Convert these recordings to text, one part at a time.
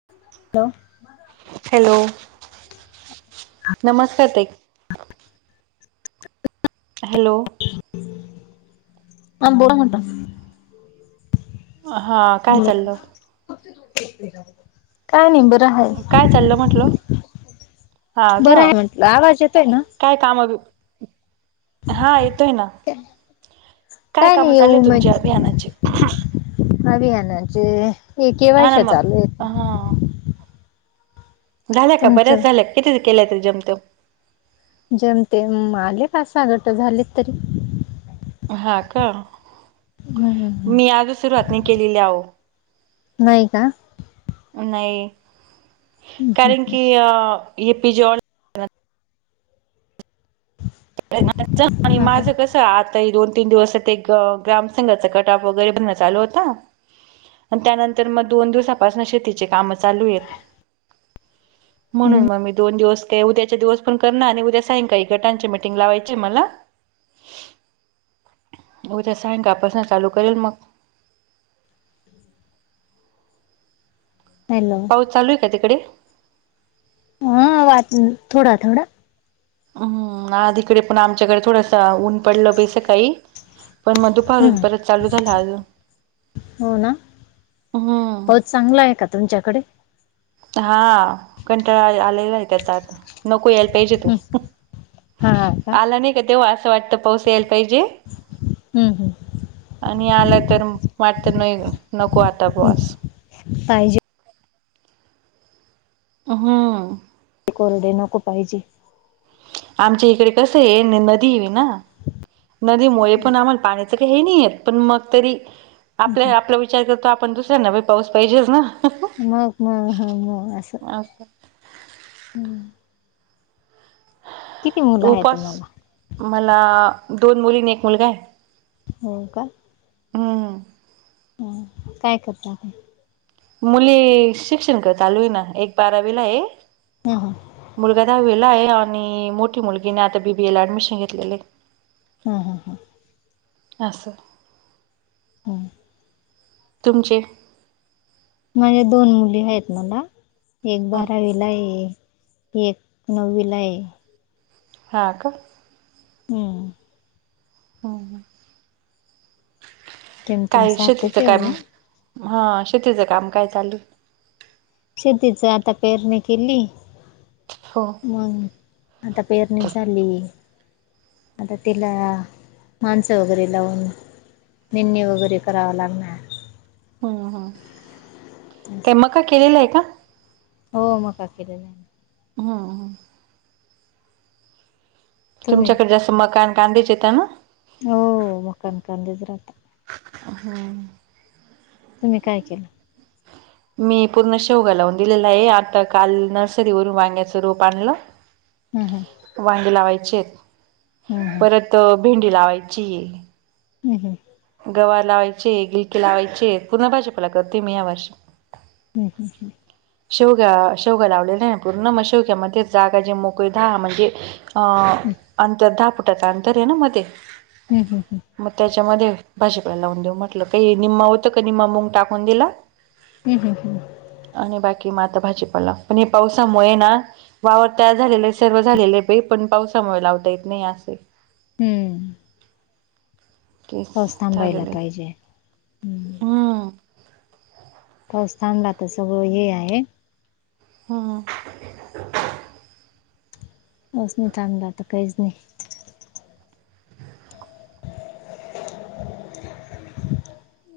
[unintelligible] Hello, नमस्कार ताई. Hello. आ, बोला म्हटलं. अ हां, काय चाललं? का नाई, बर रं हाय. काय चाललं म्हटलं हा का बरं हाय म्हटलं. आवाज येतय नं? काय काम अजूक हा, येतोय ना. काय काम नाही ये चालूए तुमची उमेद अभियानाची? अभियानाचे, हा ना ईकेव्हायशा मग चालूयेत. हा, झाल्या का? तुमचं बऱ्याच झाल्या, किती केल्याय तरी जेमतेम? जेमतेम, आले का पाच-सहा गटं झालेत तरी. हा, का. हम्म हम्म हम्म. मी आजच सुरुवात नाई केलेली अओ. नाही का? नाई. कारण की, अ ए पि जे ऑ [unintelligible] आणि हा हा माझं कस आता हे दोन-तीन दिवस ते, ग ग्रामसंघचा कट ऑफ वगैरे बनणं चालू होता. अन् त्यानंतर मग दोन दिवसापासनं शेतीचे कामं चालूएत. हम्म म्हणून मग मी दोन दिवस काय, उद्याच्या दिवस पण करणार आणि उद्या सायंकाळी गटांची मीट् टिंग लावायचीय मला. उद्या सायंकाळ पासनं चालू करेल मग. हॅलो. चालूए का तिकडे? हम्म, वाट् थोडा-थोडा. हम्म, आधिकडे पण आमच्याकडे थोडंसं ऊन पडलं बाई सकाळी. पण मग दुप् भरून हम्म. परत चालू झालं आजून. हो ना हम्म. पाऊस चांगला आहे का तुमच्याकडे? हा, कंटाळा आले आलेलाय त्याचा आता. नको यायल पाहिजे तो. हम्म आला नाही का, तेव्हा असं वाटतं पाऊस यायल पाहिजे. हम्म. हम्म. आणि आला तर वाटत नाही नको आता बॉस पाहिजे हां कोरडे नको पाहिजे आमच्या इकडे कसं आहे नदी आहे ना नदीमुळे पण आम्हाला पाण्याचं काही हे नाही आहेत पण मग तरी हम्म आपल्या आपला विचार करतो आपण दुसऱ्यांना बा पाऊस पाहिजेच ना मग मग ह मग असं आसत. [unintelligible] किती मुलं आहे उपास, तुम्हाला? मला दोन मुली आणि एक मुलगा आहे. हुं का? हम्म हम काय करता ते? मुली शिक्षण क चालू आहे ना एक बारावीला हाय हं, हं. मुलगा दहावीला आहे आणि मोठी मुलगीने आता बीबीए ला ऍडमिशन घेतलेलं आहे. ह ह हम. आसं. हम. तुमचे? माया दोन मुली आहेत मला एक बारावीला ये. एक नववीला आहे. हा का? हम. हम हम. जेमतेम काय सारखंच शेतीचं आहे बुवा. काम हां शेतीचं काम काय चालू आये? शेतीच आता पेरणी केली. हो. मंग आता पेरणी झाली. आता तिला माणसं वगेरे लावून निेनी वगैरे कराय लागणार हम् ह काय असं. मका केलेलं आहे का? हो मका केलेला आहे. हं हं. तुम्ही? तुमच्याक जास्त मका न कांदेच येता ना? हो मकान कांदेच राहतात हम्. तुमि काय केलं? मी पूर्ण शेवगा लावून दिलेला आहे आता काल नर्सरीवरून वांग्याच रोप आणलं. हम् हं. वांगी लावायचे आहेत हम्म परत भेंडी लावायच्ये. हम् हम. गवार लावायचे [unintelligible] लावायचे पुन्हा भाजिपाला करते मी यावर्षी. हम् हम हम्. शेवगा शेवगा लावलेना पूर्ण म शेवग्यामध्ये जागा जे मोकळी धा म्हणजे अ आमच्यात दहा फुटाच अंतर आहे ना मधे. हम हं हं. मंग त्यांच्यामध्ये भाजीपला लावूंन देऊं म्हटलं कांहीं निम्मा होतं कां निम्मा मम टाकूंन दिलां. हम्मं हम्मं हम्मं. आणि बाकी मं आंता भाजीपाला पणं हे पावसांमुळे नां वावर तयार झालेले आये सर्व झालेले आहे बई पणं पावसांमुळे लावंता येतं नाहीं आसं आये. हम्मं. ठीक पाऊस थांबायला पाहिजे. हम्मं. हम्म पाऊस थांबला तरं सगळं हे आहे. हम्मं. असंस नाहीं थांमला चांगला तरं कांहींचं नाहीं.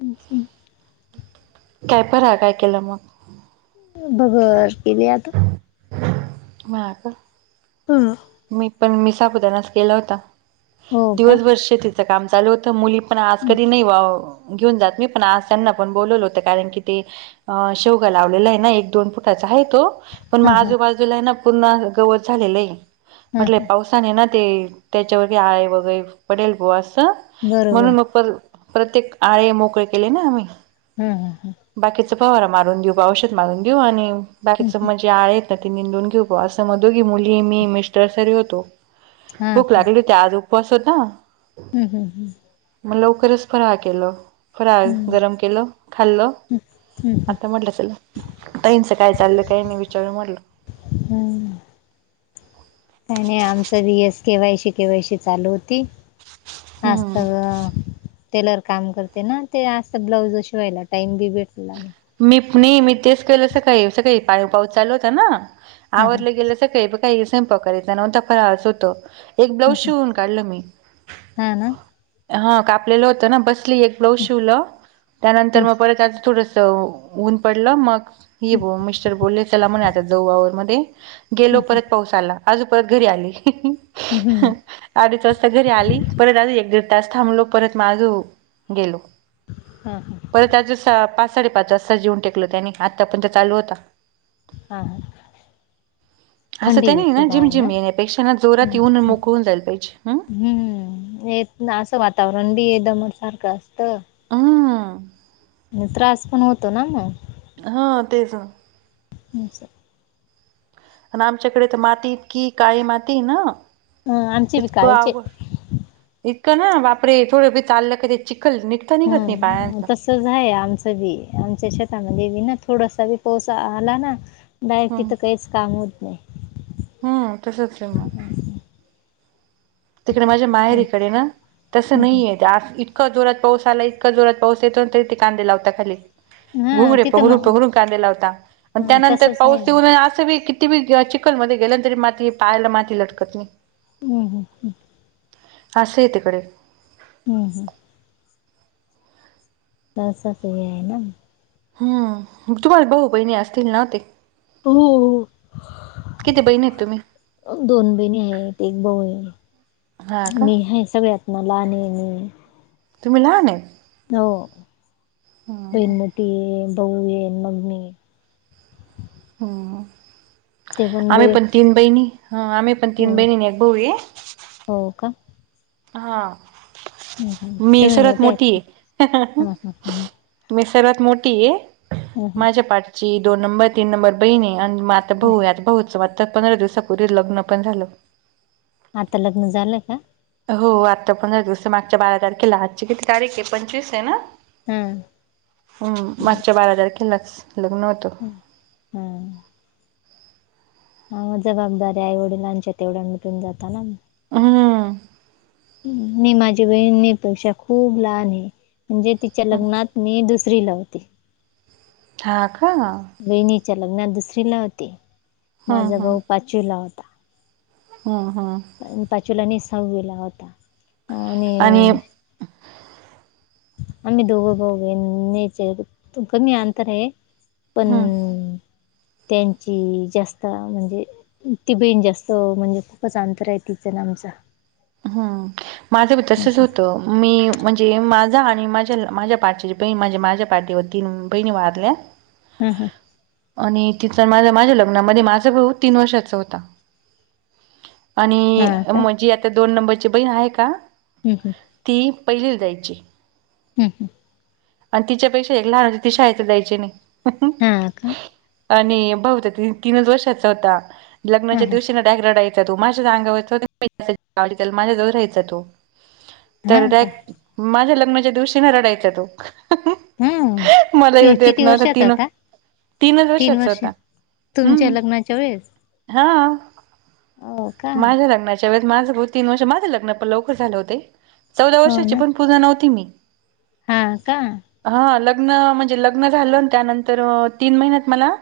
हम्मं कायं फरांळ कायं केलं मंग. भगर केले आंता. हां कां हम्मं मी पणं मी साबुदांणचं केलां होतां हो का? दिवसंभरं शेतीत. कामं चालूं होतं मुली पणं आंज कधी नाहीं व्हांवा. घेऊन जाती नाहीं पण आंज त्यांना पणं बोलवलं होतं कारणं की ते. अं शेवगां लावलेला आहे नां एक दोन फुटांचा आहे तो. पणं हा हा आजूंबाजूंला नां पूर्ण असं गवतं झालेलं आहे. हा म्हंटले हा पावसांने ना ते त्यांच्यावरची आळे वगैरेंच्या पडेल गो असं. बरोबर. म्हणूंन मंग प्रत्येक आळे मोकळे केले नां आम्हीं हम्मं हम्मं हम्मं बाकीचा पवारांनी मारूंन देऊं बा औषध मारूंन देऊं आणि बाकीच मजं. जे आं आहेतं नां ती निंदूंन घेऊ असं म्हणतो की मुली मी मिस्टर्सरी होतो हा भूकं लागली होती आंज उपवांसत नां हम्मं हम्मं मंग लवकरचं पर्वा केलं. फ्रळा गरमं केलं खांल्ल आंता म्हटलं चलां.... ताईनचं कायं चाललं कांहीं नाहीं विचांरू म्हटलं लं. हम्मं नाहीं नाहीं आणि आमचं B S K Y C K Y C चालूं होती. हम्म असस्व टेलर कामं करते नां ते असं ब्लाऊंज शिवांयला टाइम बी भेटला मी नाहीं मी तेचं केलं असं कांहीं असं कांहीं पाळी पाऊस चालूं होतां नां हां हां आवडलं गेलं असं कांहीं. कांही सं स्वयंपाक करायचां नाहीं पकडयचा नवता फांर आस होतो. एक हं ब्लाऊज हं शिवूंन काढलं मी.... हां ना हा कापलेलं होतं नां बसं. एक ब्लाज हं शिवलं त्यानंतर हं मंग परंत एकदां त्यांचं थोडं ऊंन पडलं मंग. ये बं मिस्टर बोलले त्यांला म्हंणां आंता जाऊं वावरं मध्यें गेलो परंत पाऊस. आंज परंत घरी आली. हं हं अडीच वाजतां घरी आली परंत अंजू एक दीड तांस थांबलो परंत हां माजूं गेलो. हम्मं हम्मं परंत आंज पांच साडेपाच वाजतां येेऊंन टेकल त्यानी आत्ता पर्यंत चालूं होतां. हां हं असं त्यां नाहीं नां जिम ना? जिम येण्यांपेक्षा नां जोरांत येऊंन मोकळूंन जायलां पाहिजे हं. हम्म, हे येतंन असं वातावरण बी दमन सारखं असतं. अं, हं. मग त्रास पण होतो, ना मग? हा तेच. [unintelligible] अन् आमच्याकडे माती इतकी काळी माती आहे ना. हं आमची बी इतकं काळीचे अवघड. इतकं ना बापरे, थोडे बी चाललं कने, चिकखल निघतं निघत नाही हं पायाचं. तसंच आहे आमचं बी, आमच्या शेतामध्ये बी ना थोडासा बी पाऊस आला ना? नाही, हम्म तिथं काहीचं काम होत नाही. हम्म, तसचं असतंय मग. असं तिकडे माझ्या आणि माहेरीकडे ना, तसं हं हं नाहीयेत. त्यात इतकं जोरात पाऊस आलाय, इतकं जोरात पाऊस येतो ना तरी ते कांदे लावता खाली. हां, घुंगरे तिथं पघरून, मग पघरून कांदे लावता आणि हां, त्यानंतर तसंच आहे पाऊस ना. येऊन असं बी कि ती [unintelligible] चिकखलमध्ये गेल्यांतरी माती पायला माती लटकत नाही. हम्म, हम्म. असं आहे तिकडे. हम्म, हम्म. तास जातोय यायला. हम्म, [unintelligible] वैभव भोपळे आज तीनला होते. हो. किती बहिणी आहेत? तुम्ही अं, दोन बहिणी आहेत, एक भाऊ आहे. हा मी का आहे सगळ्यात लहान नी नी. तुम्ही लहान आहेत? हो, [unintelligible] भाऊय, मग मी. हम्म, ते आम्ही बही पण तीन बहिणी, हा आम्ही पण हो, तीन बहिणी आणि एक भाऊ आहे. हो का? हा, हं, हं. मी तुम्ही सर्वात मोठे आहेत का? मोठीये. [unintelligible] हां, हां, हां. मी सर्वात मोठी आहे. हं, हं, माझ्या पाठची दोन नंबर तीन नंबर बहिणीय आणि मग आता हं. भाऊ आहे. आता भाऊचं [unintelligible] पंधरा दिवसापूर्वी लग्न पण झालं. आता लग्न झालंय का? हो, आता पंधरा दिवस मागच्या बारा तारखेला आजची किती तारीख आहे पंचवीस आहे ना. हम्म. हम्म, मागच्या बारा तारखेलाचं लग्न होतं. हम्म. हम्म. हा जबाबदारी आईवडीलांच्या तेवढ्या मिटून जाता ना. हम्म. मी माझी बहिणीपेक्षा खूप लहानेय. म्हणजे तिच्या लग्नात मी दुसरीला होते. हा का? वहिणीच्या लग्नात दुसरीला होते, हम्म माझा भाऊ पाचवीला होता. हं हं. पण पाचवीला नाही सहावीला होता. आणि आम्ही दोघं भावू बहीण मे चे ये. कमी अंतर आहे. पण हम्म त्यांची जास्त म्हणजे ती बहीण जास्त म्हणजे खूपच अंतर आहे, तिचं न आमच. हा. माझं बी तसच असं. होतं. मी म्हणजे माझा आणि माझ्या माझ्या पाठीची बहिणी माणजे माझ्या पाठीवर तीन बहिणी वारल्या ह [inaudible] हा हा. आणि तिचा आणि माझं, माझ्या लग्नामध्ये माझा भाऊ तीन वर्षाचा होता. आणि हां का? म्हणजी आता दोन नंबरची बहीण आहे का हू हू. ती पहिलीला जायची. हं ह. आणि तिच्या पेक्षा एक लहान ती शाळेतच जायची नाही. [inaudible] हा का? आणि बहुदा तीनच वर्षाचा होता. हां लग्नाच्या हां दिवशी ना डाग राडा यचा. तो माझ्याच अंगावर माझ्याजवळ राहायचा तो तर हां का? माझ्या लग्नाच्या दिवशी न रडायचां तो. हम्म. [inaudible] मला येऊ कि देत किती नव्हता वर्षाचा तीण. होता? तीनच तीन वर्षाचा वर्ष होता. तुमच्या लग्नाच्या वेळेस? हां. हो का? माझ्या लग्नाच्या च्या वेळेस माझं भाऊ तीन वर्ष, माझं लग्न पण लवकर झालं होते. चौदा हो वर्षाची ना. पण पूर्ण नव्हती मी. हा का? हा लग्न म्हंजे लग्न झालं, त्यानंतर तीन महिन्यात मला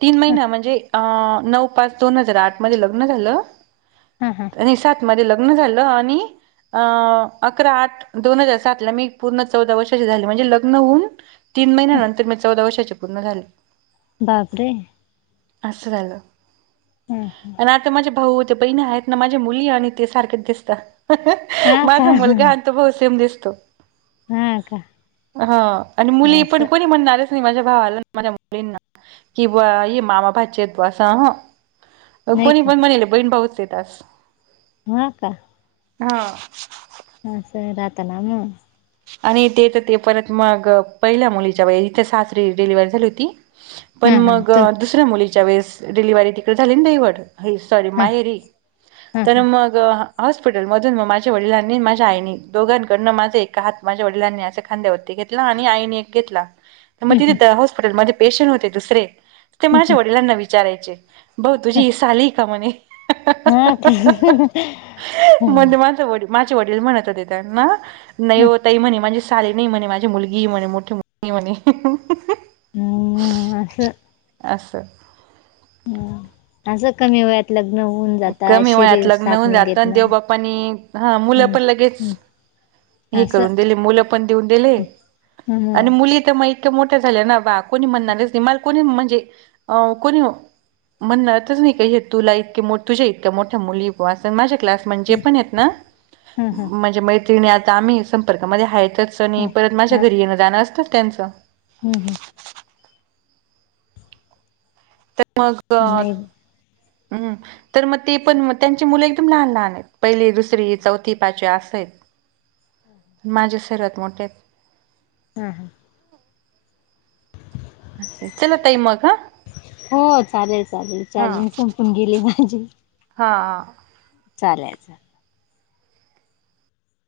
तीन महिन म्हणजे अ नऊ पाच दोन हजार आठ मध्ये लग्न झालं. हा हा. आणि सात मध्ये लग्न झालं आणि अ अकरा आठ दोन हजार सात ला मी पूर्ण चौदा वर्षाचे झाले म्हणजे लग्न होऊन तीन महिन्यानंतर मी चौदा वर्षाचे पूर्ण झाले. बापरे! आसं झालं. हां हा. आणि आता माझे भाऊ ते बहिण आहेत ना, माझे मुली आणि ते सारखे दिसतात. हा का? माझा मुलगा आण तो भाऊ सेम दिसतो. हा का? हा आणि मुली पणं असं कुणी म्हणणारच की माझ्या भावाला आणि माझ्या मुलींना कि बा ये मामा भाची अस तर नाही कुणी का? पण म्हणल, बहीण भाऊच येत अस. हा का? हाव. हा सर हाताला ना म. आणि ते तर ते परत मग, पहिल्या मुलीच्या वेळी इथे सासरी डिलिव्हरी झाली होती. हा पण हा मग तू दुसऱ्या मुलीच्या वेळेस डिलिवरी तिकडे झाली ना, नाही वट हाय सॉरी हा माहेरी, हा तर हा. मग ग हॉस्पिटलमधून माझ्या वडिलांनी म माझ्या आईनी दोघांकडून माझं एक हात माझ्या वडिलांनी अस खांद्यावरती घेतला आणि आईने एक घेतला. म हं हं तिथ हॉस्पिटलमध्ये पेशन होते दुसरे ते हं माझ्या हं. वडिलांना विचारायचे, भाऊ तुझी ही साली हे का म्हणे. हा का? हं. म्हणजे माझ वडील माझे वडील म्हणत होते, त्यांना नाही ओ ताई म्हणे माझी साली नाहीये म्हणे, माझी मुलगी हे म्हणे, मोठी मुलगी हे म्हणे. ह्ह्ह असं. असं. हं असं कमी वयात लग्न होऊन जातात, कमी वयात शरीर लग्न साथ होऊन नाही जात देत आणि ना. देवबाप्पानी हा मुलं हम् पण लगेच हं. हे करून असं दिले, मुलं पण देऊन दिले हं आणि हं. मुली तर माहि इतक्या मोठ्या झाल्या ना बा, कोणी म्हणणारच नई मला कोणी म्हणजे अं कोण म्हणणारतच नाही कि हे तुला इतके मो तुझ्या इतक्या मोठ्या मुलीय बां असं, माझ्या क्लास म्हणजे पण हेत ना, हं हं. माझ्या मैत्रिणीं आता आम्ही संपर्कामध्ये आहेत तेचं आणि हं. परत माझ्या घरी येणं- जाणं असतंच त्यांचं. ह्म हं. मग नाही [unintelligible] ह्म. तर मग ते पण म त्यांची मुलं एकदम लहान-लहान आहेत. पहिली, दुसरी, चौथी, पाचवी असं हेत. [inaudible] हा हा. माझ्या सर्वात मोठेत. हं हं. असं आहे. चला ताई मग हा [inaudible] हो, चालेल- चालेल चार्जिंग संपून गेली माझी. हां. चालेल- चालेल.